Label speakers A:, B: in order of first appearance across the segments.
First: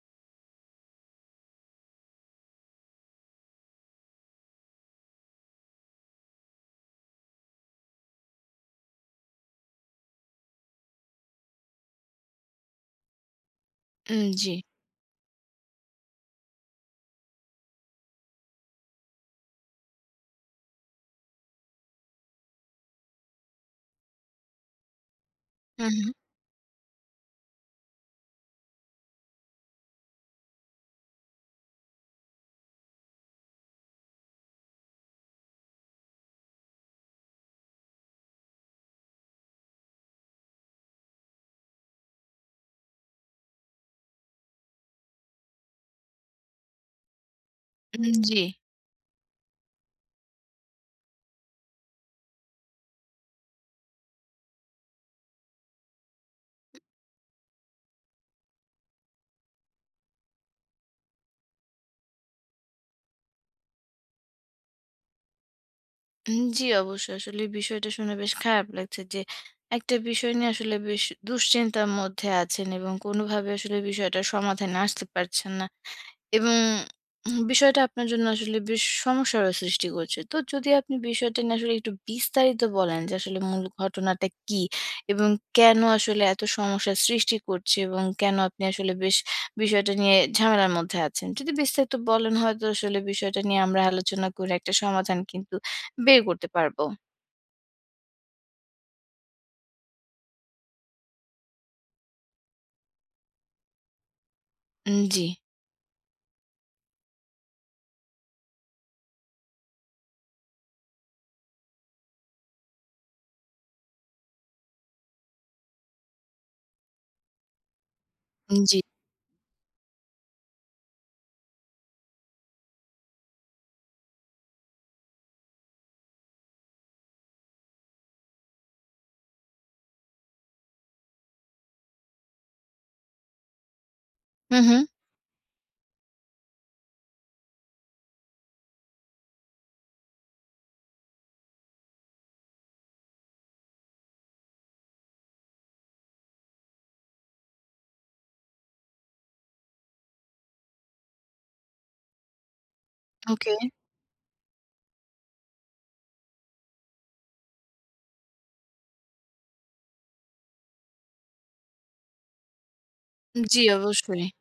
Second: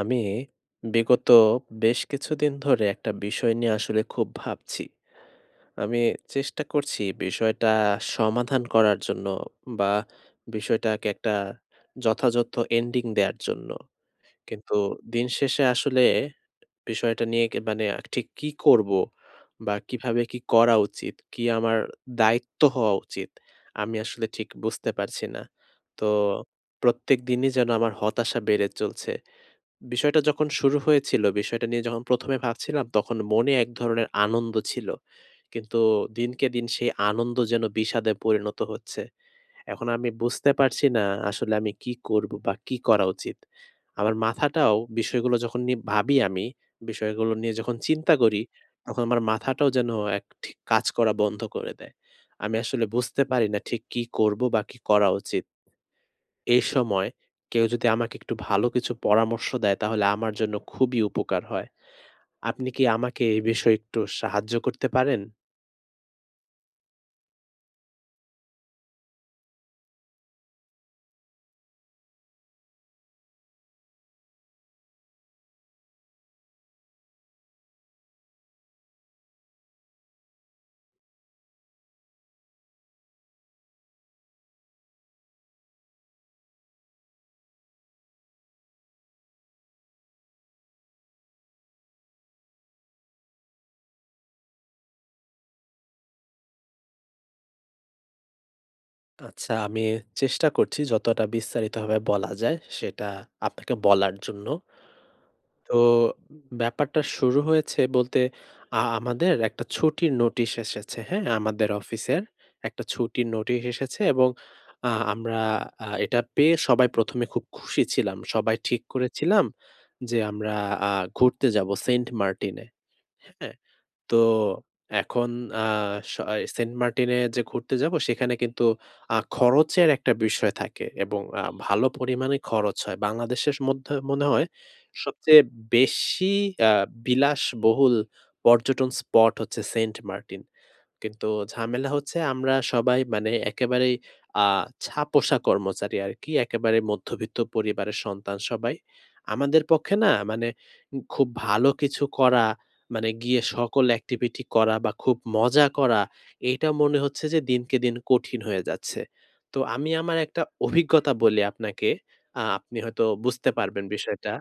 A: আমি বিগত বেশ কিছুদিন ধরে একটা বিষয় নিয়ে আসলে খুব ভাবছি। আমি চেষ্টা করছি বিষয়টা সমাধান করার জন্য বা বিষয়টাকে একটা যথাযথ এন্ডিং দেয়ার জন্য।
B: জি।
A: কিন্তু দিন শেষে আসলে বিষয়টা নিয়ে কে মানে ঠিক কি করবো বা কিভাবে কি করা উচিত? কি আমার দায়িত্ব হওয়া উচিত? আমি আসলে ঠিক বুঝতে পারছি না।
B: হুম,
A: তো
B: হুম।
A: প্রত্যেকদিনই যেন আমার হতাশা বেড়ে চলছে। বিষয়টা যখন শুরু হয়েছিল, বিষয়টা নিয়ে যখন ১ম এ ভাবছিলাম, তখন মনে এক ধরনের আনন্দ ছিল। কিন্তু দিনকে দিন সেই আনন্দ যেন বিষাদে পরিণত হচ্ছে। এখন আমি বুঝতে পারছি না আসলে আমি কি করব বা কি করা উচিত? আমার মাথাটাও বিষয়গুলো যখন নিয়ে ভাবি আমি, বিষয়গুলো নিয়ে যখন চিন্তা
B: জি।
A: করি, তখন আমার মাথাটাও যেন ঠিক কাজ করা বন্ধ করে দেয়। আমি আসলে বুঝতে পারি না ঠিক কি করব বা কি করা উচিত? এ সময় কেউ যদি আমাকে একটু ভালো কিছু পরামর্শ দেয় তাহলে আমার জন্য খুবই উপকার হয়। আপনি কি আমাকে এই বিষয়ে একটু সাহায্য করতে পারেন?
B: জি, অবশ্যই। আসলে এই বিষয়টা শুনে বেশ খারাপ লাগছে যে, একটা বিষয় নিয়ে আসলে বেশ দুশ্চিন্তার মধ্যে আছেন এবং কোনোভাবে আসলে বিষয়টার সমাধানে আসতে পারছেন না। এবং বিষয়টা আপনার জন্য আসলে বেশ সমস্যারও সৃষ্টি করছে। তো যদি আপনি বিষয়টা নিয়ে আসলে একটু বিস্তারিত বলেন যে আসলে মূল ঘটনাটা কি? এবং কেন আসলে এত সমস্যার সৃষ্টি করছে এবং কেন আপনি আসলে বেশ বিষয়টা নিয়ে ঝামেলার মধ্যে আছেন? যদি বিস্তারিত বলেন হয়তো আসলে বিষয়টা নিয়ে আমরা আলোচনা করে একটা সমাধান কিন্তু বের করতে পারবো।
A: আচ্ছা, আমি চেষ্টা করছি যতটা বিস্তারিতভাবে বলা যায় সেটা আপনাকে বলার জন্য।
B: জি,
A: তো ব্যাপারটা শুরু হয়েছে বলতে আমাদের একটা ছুটির নোটিশ এসেছে, হ্যাঁ? আমাদের অফিসের একটা ছুটির নোটিশ এসেছে এবং আমরা এটা পেয়ে সবাই ১ম এ খুব খুশি ছিলাম। সবাই
B: জি।
A: ঠিক করেছিলাম যে আমরা আ ঘুরতে যাবো সেন্ট মার্টিন এ, হ্যাঁ? তো এখন আ সেন্ট মার্টিনে যে ঘুরতে যাবো সেখানে কিন্তু খরচের একটা বিষয় থাকে এবং ভালো পরিমাণে খরচ হয়। বাংলাদেশের মধ্যে মনে হয়
B: হু, হু।
A: সবচেয়ে বেশি আ বিলাসবহুল পর্যটন স্পট হচ্ছে সেন্ট মার্টিন। কিন্তু ঝামেলা হচ্ছে আমরা সবাই মানে একেবারেই আ ছাপোষা কর্মচারী আরকি। একেবারে মধ্যবিত্ত পরিবারের সন্তান সবাই। আমাদের পক্ষে না মানে খুব ভালো কিছু করা, মানে গিয়ে
B: ওকে।
A: সকল activity করা বা খুব মজা করা, এইটা মনে হচ্ছে যে দিনকে দিন কঠিন হয়ে যাচ্ছে। তো আমি আমার একটা অভিজ্ঞতা বলি আপনাকে। আপনি হয়তো বুঝতে
B: জি,
A: পারবেন
B: অবশ্যই।
A: বিষয়টা।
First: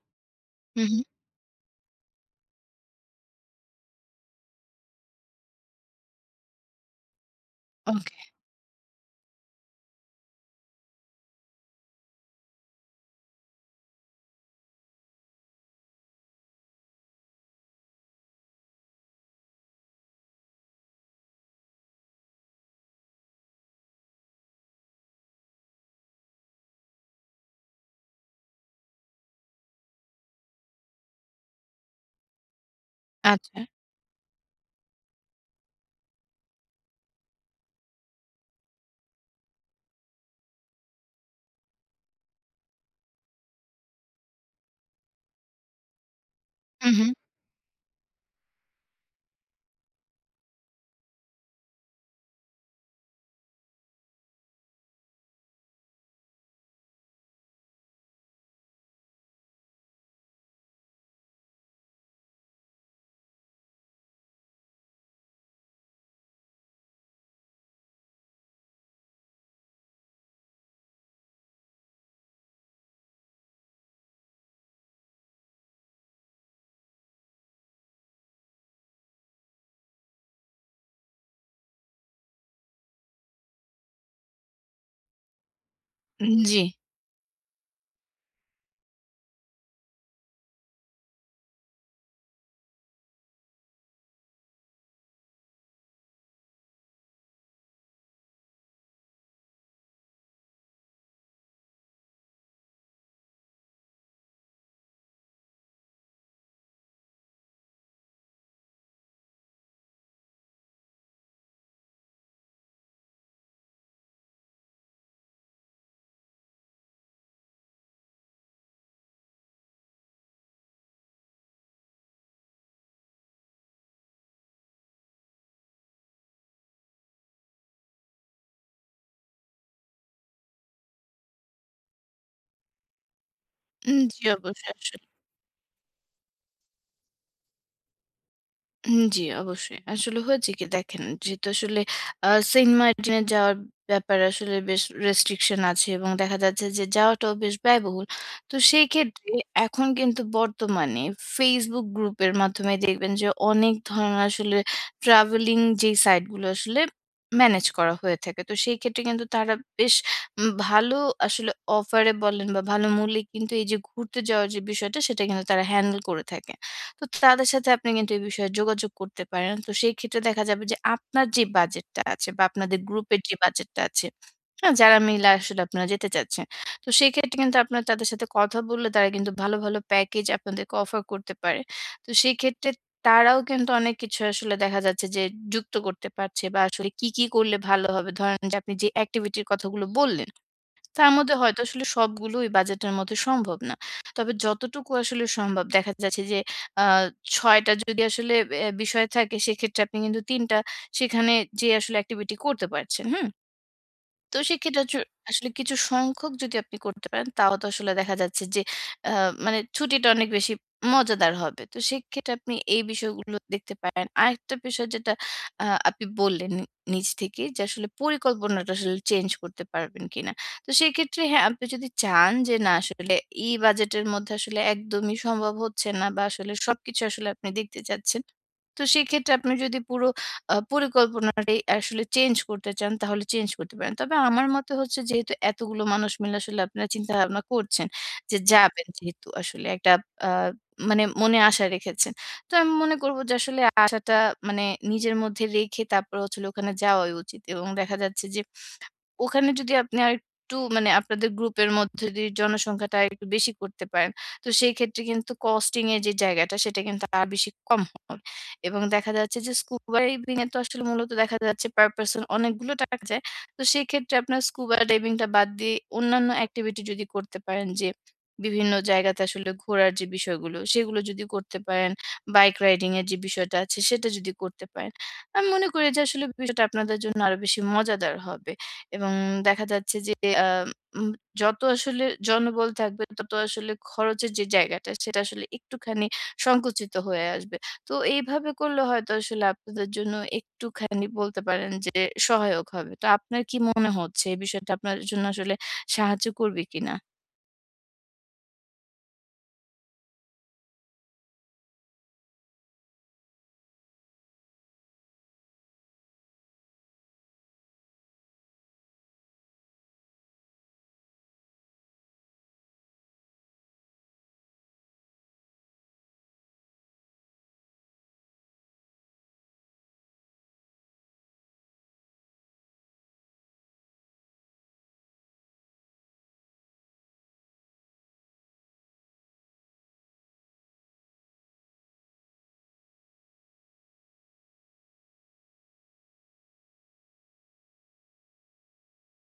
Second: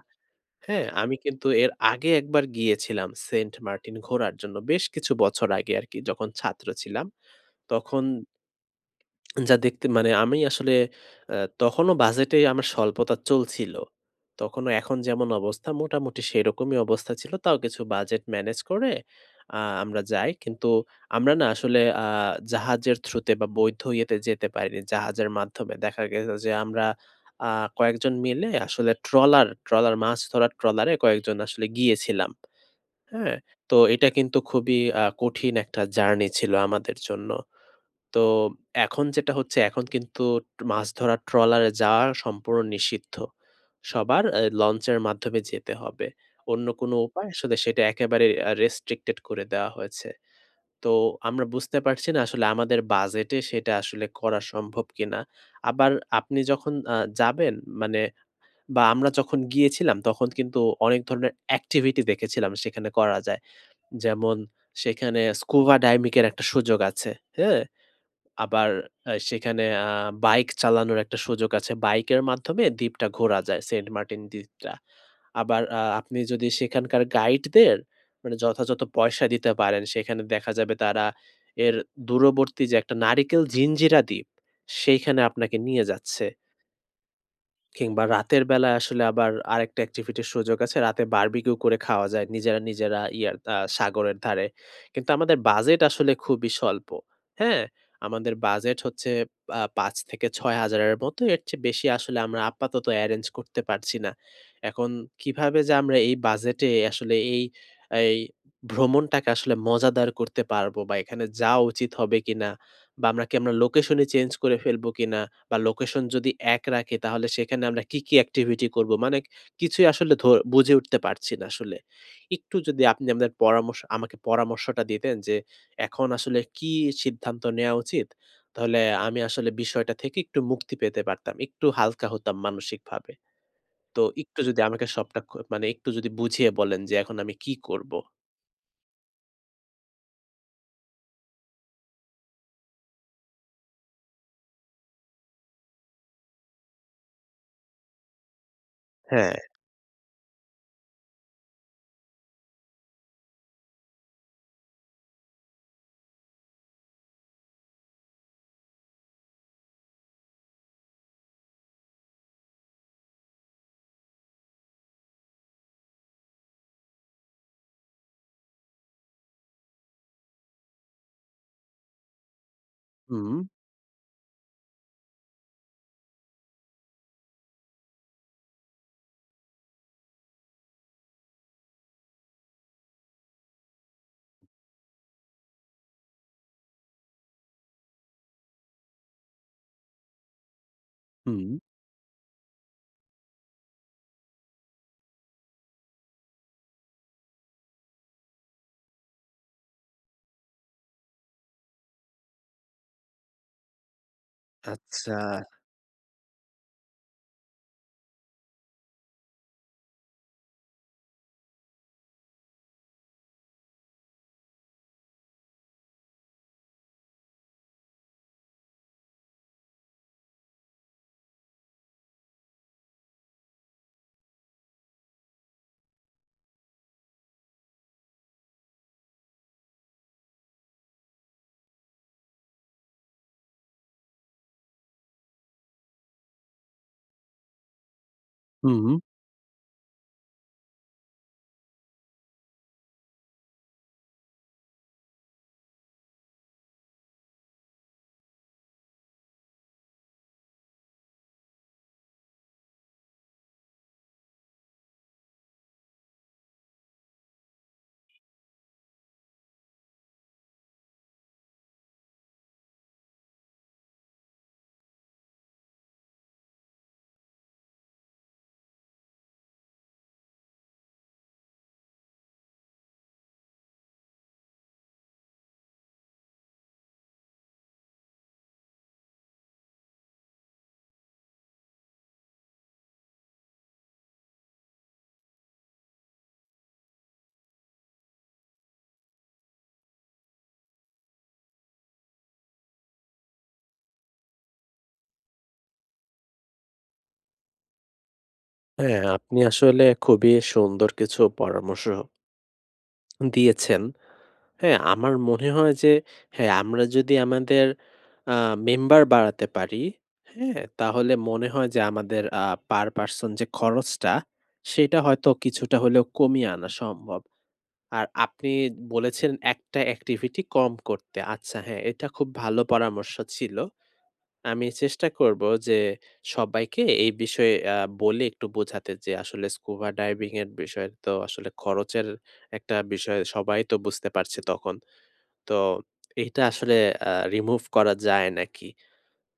B: হু,
A: হ্যাঁ,
B: হু।
A: আমি কিন্তু এর আগে একবার গিয়েছিলাম সেন্ট মার্টিন ঘোরার জন্য। বেশ কিছু বছর আগে আরকি যখন ছাত্র ছিলাম। তখন
B: ওকে।
A: যা দেখতে মানে আমি আসলে আ তখনও বাজেটে আমার স্বল্পতা চলছিল। তখনও এখন যেমন অবস্থা মোটামুটি সেরকমই অবস্থা ছিল। তাও কিছু বাজেট ম্যানেজ করে আ আমরা যাই। কিন্তু আমরা না আসলে জাহাজের থ্রুতে বা বৈধ ইয়েতে যেতে পারিনি। জাহাজের মাধ্যমে দেখা গেছে যে আমরা আ কয়েকজন মিলে আসলে ট্রলার, মাছ ধরার ট্রলারে কয়েকজন আসলে গিয়েছিলাম। হ্যাঁ?
B: আচ্ছা।
A: তো এটা কিন্তু খুবই কঠিন একটা জার্নি ছিল আমাদের জন্য। তো এখন যেটা হচ্ছে, এখন কিন্তু মাছ ধরার ট্রলারে যাওয়া সম্পূর্ণ নিষিদ্ধ। সবার লঞ্চের মাধ্যমে যেতে হবে। অন্য
B: হু,
A: কোনো
B: হু।
A: উপায় আসলে সেটা একেবারে রেস্ট্রিক্টেড করে দেওয়া হয়েছে। তো আমরা বুঝতে পারছি না আসলে আমাদের বাজেটে সেটা আসলে করা সম্ভব কিনা। আবার আপনি যখন যাবেন মানে বা আমরা যখন গিয়েছিলাম তখন কিন্তু অনেক ধরনের অ্যাক্টিভিটি দেখেছিলাম সেখানে করা যায়। যেমন সেখানে স্কুবা ডাইভিং এর একটা সুযোগ আছে। হ্যাঁ? আবার সেখানে বাইক চালানোর একটা সুযোগ আছে। বাইকের মাধ্যমে দ্বীপটা ঘোরা যায়, সেন্ট মার্টিন দ্বীপটা। আবার আপনি যদি সেখানকার গাইডদের মানে যথাযথ পয়সা দিতে পারেন, সেখানে দেখা যাবে তারা এর দূরবর্তী যে একটা নারিকেল জিঞ্জিরা দ্বীপ, সেইখানে আপনাকে নিয়ে যাচ্ছে।
B: জি।
A: কিংবা রাতের বেলায় আসলে আবার আরেকটা এক্টিভিটির সুযোগ আছে। রাতে বারবিকিউ করে খাওয়া যায় নিজেরা, নিজেরা ইয়ার সাগরের ধারে। কিন্তু আমাদের বাজেট আসলে খুবই স্বল্প। হ্যাঁ? আমাদের বাজেট হচ্ছে ৫,০০০-৬,০০০ এর মতো। এর চেয়ে বেশি আসলে আমরা আপাতত এরেঞ্জ করতে পারছি না। এখন কিভাবে যে আমরা এই বাজেটে আসলে এই ভ্রমণটাকে আসলে মজাদার করতে পারবো বা এখানে যাওয়া উচিত হবে কিনা বা আমরা লোকেশনই চেঞ্জ করে ফেলবো কিনা? বা লোকেশন যদি এক রাখি তাহলে সেখানে আমরা কি অ্যাক্টিভিটি করব? মানে কিছুই আসলে ধো বুঝে উঠতে পারছি না আসলে। একটু যদি আপনি আমাদের পরামর্শ আমাকে পরামর্শটা দিতেন যে এখন আসলে কি সিদ্ধান্ত নেয়া উচিত? তাহলে আমি আসলে বিষয়টা থেকে একটু মুক্তি পেতে পারতাম। একটু হালকা হতাম মানসিকভাবে। তো
B: জি,
A: একটু যদি আমাকে
B: অবশ্যই।
A: সবটা খ মানে একটু যদি বুঝিয়ে বলেন যে এখন আমি কি করব?
B: জি, অবশ্যই। আসলে হয়েছে কি দেখেন, যেহেতু আসলে সেন্ট মার্টিনে যাওয়ার ব্যাপারে আসলে বেশ রেস্ট্রিকশন আছে এবং দেখা যাচ্ছে যে যাওয়াটাও বেশ ব্যয়বহুল। তো সেই ক্ষেত্রে
A: হ্যাঁ।
B: এখন কিন্তু বর্তমানে Facebook গ্রুপের মাধ্যমে দেখবেন যে অনেক ধরনের আসলে ট্রাভেলিং যেই সাইটগুলো আসলে ম্যানেজ করা হয়ে থাকে। তো সেই ক্ষেত্রে কিন্তু তারা বেশ ভালো আসলে অফারে বলেন বা ভালো মূল্যে কিন্তু এই যে ঘুরতে যাওয়ার যে বিষয়টা সেটা কিন্তু তারা হ্যান্ডেল করে থাকে। তো তাদের সাথে আপনি কিন্তু এই বিষয়ে যোগাযোগ করতে পারেন। তো সেই ক্ষেত্রে দেখা যাবে যে আপনার যে বাজেটটা আছে বা আপনাদের গ্রুপের যে
A: হুম,
B: বাজেটটা আছে, হ্যাঁ? যারা মিলে আসলে আপনারা যেতে চাচ্ছেন। তো সেক্ষেত্রে কিন্তু আপনারা তাদের সাথে কথা বললে তারা কিন্তু ভালো, ভালো প্যাকেজ আপনাদেরকে অফার করতে পারে। তো সেই ক্ষেত্রে তারাও কিন্তু অনেক কিছু আসলে দেখা যাচ্ছে যে যুক্ত করতে পারছে বা আসলে কি, কি করলে ভালো হবে? ধরেন যে আপনি যে অ্যাক্টিভিটির কথাগুলো বললেন তার মধ্যে
A: হুম।
B: হয়তো আসলে সবগুলোই বাজেটের মধ্যে সম্ভব না। তবে যতটুকু আসলে সম্ভব দেখা যাচ্ছে যে আ ৬ টা যদি আসলে এ বিষয় থাকে সেক্ষেত্রে আপনি কিন্তু ৩ টা সেখানে যেয়ে আসলে activity করতে পারছেন। হুম? তো সেক্ষেত্রে
A: আচ্ছা।
B: আসলে কিছু সংখ্যক যদি আপনি করতে পারেন, তাও তো আসলে দেখা যাচ্ছে যে আ মানে ছুটিটা অনেক বেশি মজাদার হবে। তো সেক্ষেত্রে আপনি এই বিষয়গুলো দেখতে পারেন। আরেকটা বিষয় যেটা আপনি বললেন নিজ থেকেই যে আসলে পরিকল্পনাটা আসলে চেঞ্জ করতে পারবেন কিনা। তো সেক্ষেত্রে হ্যাঁ, আপনি যদি চান যে না আসলে এই বাজেটের মধ্যে আসলে একদমই সম্ভব হচ্ছে না বা আসলে সবকিছু আসলে আপনি দেখতে চাচ্ছেন। তো সেক্ষেত্রে আপনি যদি পুরো পরিকল্পনাটাই আসলে চেঞ্জ করতে চান, তাহলে চেঞ্জ করতে পারেন। তবে আমার মতে হচ্ছে যেহেতু এতগুলো মানুষ মিলে আসলে আপনারা চিন্তাভাবনা করছেন যে
A: হুম।
B: যাবেন যেহেতু আসলে একটা আ মানে মনে আশা রেখেছেন। তো আমি মনে করব যে আসলে আশাটা মানে নিজের মধ্যে রেখে তারপর হচ্ছে হলো ওখানে যাওয়াই উচিত এবং দেখা যাচ্ছে যে ওখানে যদি আপনি আরেকটু মানে আপনাদের গ্রুপের মধ্যে যদি জনসংখ্যাটা আরেকটু বেশি করতে পারেন, তো সেই ক্ষেত্রে কিন্তু কস্টিং এর যে জায়গাটা সেটা কিন্তু আর বেশি কম হবে। এবং দেখা যাচ্ছে যে স্কুবা ডাইভিং এ তো আসলে মূলত দেখা যাচ্ছে পার পারসন অনেকগুলো টাকা যায়। তো সেই ক্ষেত্রে আপনার স্কুবা ডাইভিং টা বাদ দিয়ে অন্যান্য এক্টিভিটি যদি করতে পারেন যে বিভিন্ন জায়গাতে আসলে ঘোরার যে বিষয়গুলো সেগুলো যদি করতে পারেন, বাইক রাইডিং এর যে বিষয়টা আছে সেটা যদি করতে পারেন। আমি মনে করি যে আসলে বিষয়টা আপনাদের জন্য আরো বেশি মজাদার হবে। এবং দেখা যাচ্ছে যে আ উম যত আসলে জনবল থাকবে তত আসলে খরচের যে জায়গাটা সেটা আসলে একটুখানি সংকুচিত হয়ে আসবে। তো এইভাবে করলে হয়তো আসলে আপনাদের জন্য একটুখানি বলতে পারেন যে সহায়ক হবে। তো আপনার কি মনে হচ্ছে এই বিষয়টা আপনার জন্য আসলে সাহায্য করবে কিনা?
A: হ্যাঁ, আপনি আসলে খুবই সুন্দর কিছু পরামর্শ দিয়েছেন। হ্যাঁ, আমার মনে হয় যে হ্যাঁ, আমরা যদি আমাদের আ মেম্বার বাড়াতে পারি, হ্যাঁ? তাহলে মনে হয় যে আমাদের per person যে খরচটা, সেটা হয়তো কিছুটা হলেও কমিয়ে আনা সম্ভব। আর আপনি বলেছেন একটা activity কম করতে। আচ্ছা হ্যাঁ, এটা খুব ভালো পরামর্শ ছিল। আমি চেষ্টা করব যে সবাইকে এই বিষয়ে বলে একটু বোঝাতে যে আসলে স্কুবা ডাইভিং এর বিষয়ে তো আসলে খরচের একটা বিষয় সবাই তো বুঝতে পারছে তখন। তো এটা আসলে রিমুভ করা যায় নাকি?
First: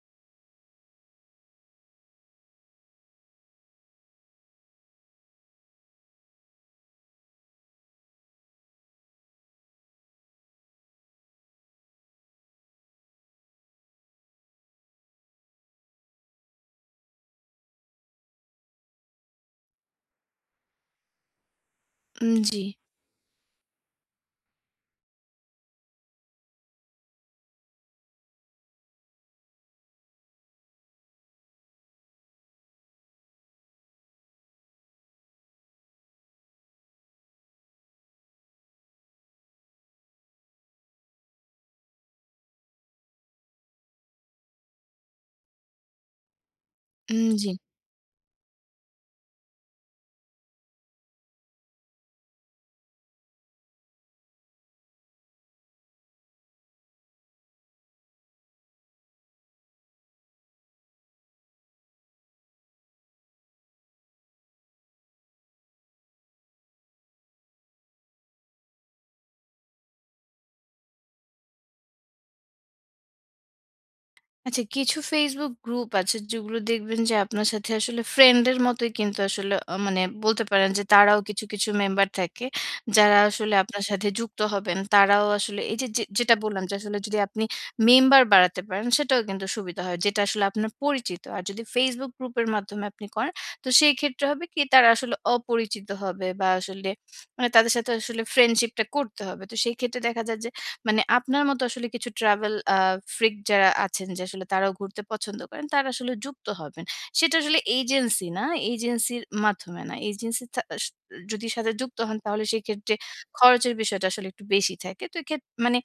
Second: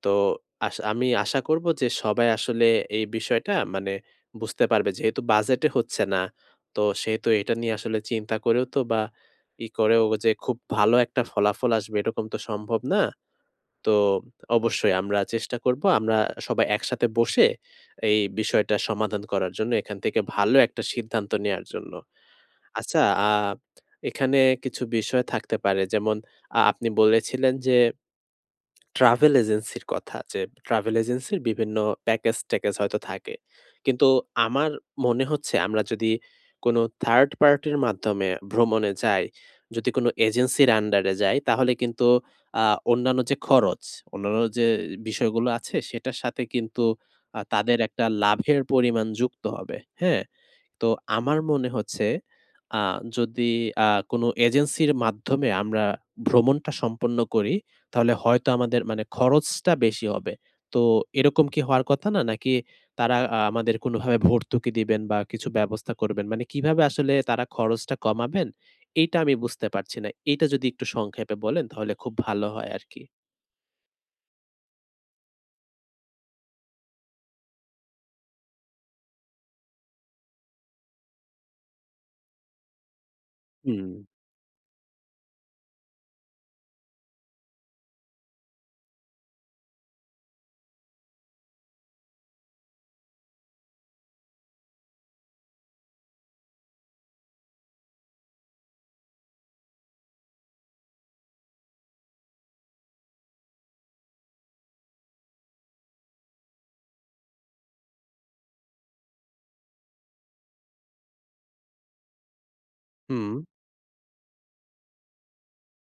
A: তো আমি আশা করব যে সবাই আসলে এই বিষয়টা মানে বুঝতে পারবে। যেহেতু বাজেটে হচ্ছে না, তো সেহেতু এটা নিয়ে আসলে চিন্তা করেও তো বা ই করেও যে খুব ভালো একটা ফলাফল আসবে এরকম তো সম্ভব না। তো অবশ্যই আমরা চেষ্টা করব আমরা সবাই একসাথে বসে এই বিষয়টা সমাধান করার জন্য এখান থেকে ভালো একটা সিদ্ধান্ত নেয়ার জন্য।
B: জি,
A: আচ্ছা, এখানে কিছু বিষয় থাকতে পারে। যেমন আপনি বলেছিলেন যে ট্রাভেল এজেন্সির কথা যে ট্রাভেল এজেন্সির বিভিন্ন প্যাকেজ-ট্যাকেজ হয়তো থাকে। কিন্তু আমার মনে হচ্ছে আমরা যদি কোনো থার্ড পার্টির মাধ্যমে ভ্রমণে যাই, যদি কোনো এজেন্সির আন্ডারে যাই তাহলে কিন্তু আ অন্যান্য যে খরচ, অন্যান্য যে বিষয়গুলো আছে সেটার সাথে কিন্তু
B: জি।
A: তাদের একটা লাভের পরিমাণ যুক্ত হবে। হ্যাঁ? তো আমার মনে হচ্ছে আ যদি আ কোনো এজেন্সির মাধ্যমে আমরা ভ্রমণটা সম্পন্ন করি, তাহলে হয়তো আমাদের মানে খরচটা বেশি হবে। তো এরকম কি হওয়ার কথা না? নাকি তারা আমাদের কোনোভাবে ভর্তুকি দিবেন বা কিছু ব্যবস্থা করবেন? মানে কিভাবে আসলে তারা খরচটা কমাবেন? এইটা আমি বুঝতে পারছি না। এইটা যদি একটু সংক্ষেপে বলেন তাহলে খুব ভালো হয় আরকি।
B: আচ্ছা, কিছু Facebook গ্রুপ আছে যেগুলো দেখবেন যে আপনার সাথে আসলে ফ্রেন্ডের মতোই কিন্তু আসলে মানে বলতে পারেন যে তারাও কিছু, কিছু মেম্বার থাকে। যারা আসলে আপনার
A: হুম,
B: সাথে যুক্ত হবেন। তারাও আসলে এই যে, যে যেটা বললাম যে আসলে যদি আপনি মেম্বার বাড়াতে পারেন সেটাও কিন্তু সুবিধা হয়। যেটা আসলে আপনার পরিচিত। আর যদি Facebook গ্রুপের মাধ্যমে আপনি করেন তো সেই ক্ষেত্রে হবে কি তারা আসলে অপরিচিত হবে বা আসলে মানে তাদের সাথে আসলে ফ্রেন্ডশিপটা করতে হবে। তো সেই ক্ষেত্রে দেখা যায় যে মানে আপনার মতো আসলে কিছু ট্রাভেল ফ্রিক যারা আছেন যে আসলে তারাও ঘুরতে পছন্দ করেন, তারা আসলে যুক্ত হবেন। সেটা আসলে এজেন্সি না, এজেন্সির মাধ্যমে না। এজেন্সির থা স যদি সাথে যুক্ত হন তাহলে সেক্ষেত্রে
A: হুম।
B: খরচের বিষয়টা আসলে একটু বেশি থাকে। তো এক্ষেত মানে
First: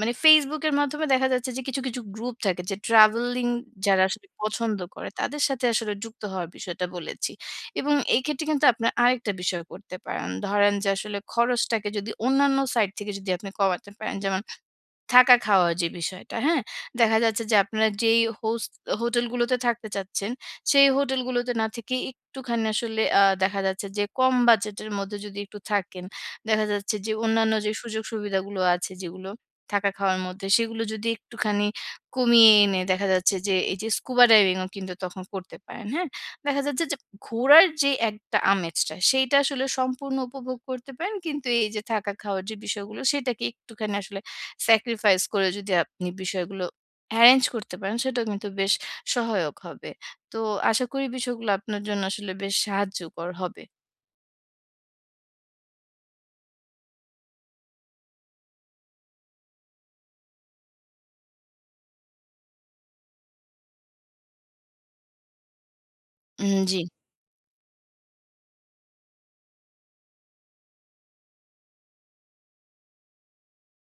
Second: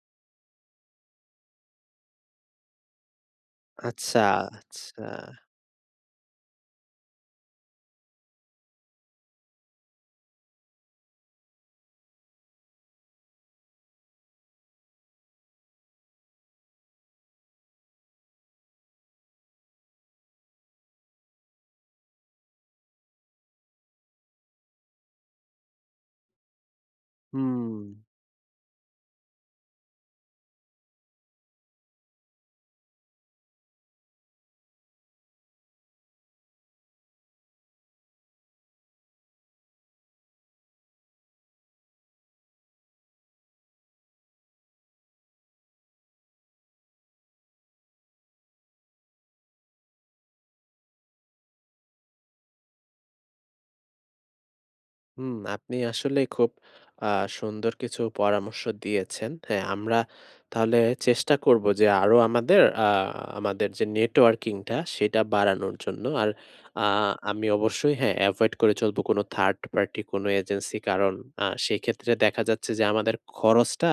B: মানে Facebook এর মাধ্যমে দেখা যাচ্ছে যে কিছু, কিছু গ্রুপ থাকে যে ট্রাভেলিং যারা
A: আচ্ছা,
B: আসলে পছন্দ
A: আচ্ছা।
B: করে তাদের সাথে আসলে যুক্ত হওয়ার বিষয়টা বলেছি। এবং এই ক্ষেত্রে কিন্তু আপনার আরেকটা বিষয় করতে পারেন। ধরেন যে আসলে খরচটাকে যদি অন্যান্য সাইট থেকে যদি আপনি কমাতে পারেন যেমন থাকা খাওয়ার যে বিষয়টা, হ্যাঁ? দেখা যাচ্ছে যে আপনারা যেই হোটেলগুলোতে থাকতে চাচ্ছেন, সেই হোটেলগুলোতে না থেকে একটুখানি আসলে দেখা যাচ্ছে যে কম বাজেটের মধ্যে যদি একটু থাকেন, দেখা যাচ্ছে যে অন্যান্য
A: হুম।
B: যে সুযোগ সুবিধাগুলো আছে যেগুলো থাকা খাওয়ার মধ্যে, সেগুলো যদি একটুখানি কমিয়ে এনে দেখা যাচ্ছে যে এই যে স্কুবা ডাইভিং ও কিন্তু তখন করতে পারেন, হ্যাঁ? দেখা যাচ্ছে যে ঘোরার যে একটা আমেজটা, সেইটা আসলে সম্পূর্ণ উপভোগ করতে পারেন। কিন্তু এই যে থাকা খাওয়ার যে বিষয়গুলো, সেটাকে একটুখানি আসলে স্যাক্রিফাইস করে যদি আপনি বিষয়গুলো অ্যারেঞ্জ করতে পারেন, সেটাও কিন্তু বেশ সহায়ক হবে। তো আশা করি বিষয়গুলো আপনার জন্য আসলে বেশ সাহায্যকর হবে।
A: হুম, আপনি আসলে খুব আ সুন্দর কিছু পরামর্শ দিয়েছেন। হ্যাঁ, আমরা তাহলে চেষ্টা করব যে আরো আমাদের যে নেটওয়ার্কিংটা সেটা বাড়ানোর জন্য। আর
B: জি।
A: আ আমি অবশ্যই হ্যাঁ, এভয়েড করে চলবো কোনো থার্ড পার্টি কোনো এজেন্সি। কারণ সেক্ষেত্রে দেখা যাচ্ছে যে আমাদের খরচটা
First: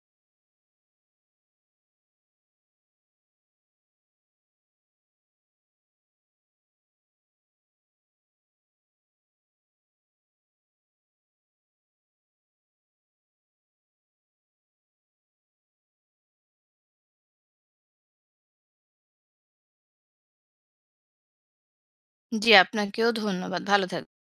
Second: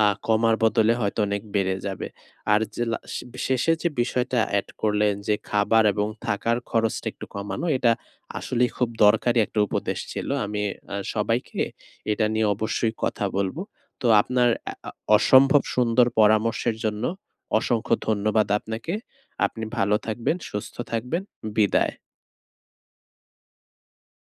A: কমার বদলে হয়তো অনেক বেড়ে যাবে। আর যে লা শেষে যে বিষয়টা এড করলেন যে খাবার এবং থাকার খরচটা একটু কমানো এটা আসলেই খুব দরকারি একটা উপদেশ ছিল। আমি সবাইকে এটা নিয়ে অবশ্যই কথা বলব। তো আপনার আ আ অসম্ভব সুন্দর পরামর্শের জন্য অসংখ্য ধন্যবাদ আপনাকে। আপনি ভালো থাকবেন, সুস্থ থাকবেন। বিদায়।
B: জি, আপনাকেও ধন্যবাদ। ভালো থাকবেন।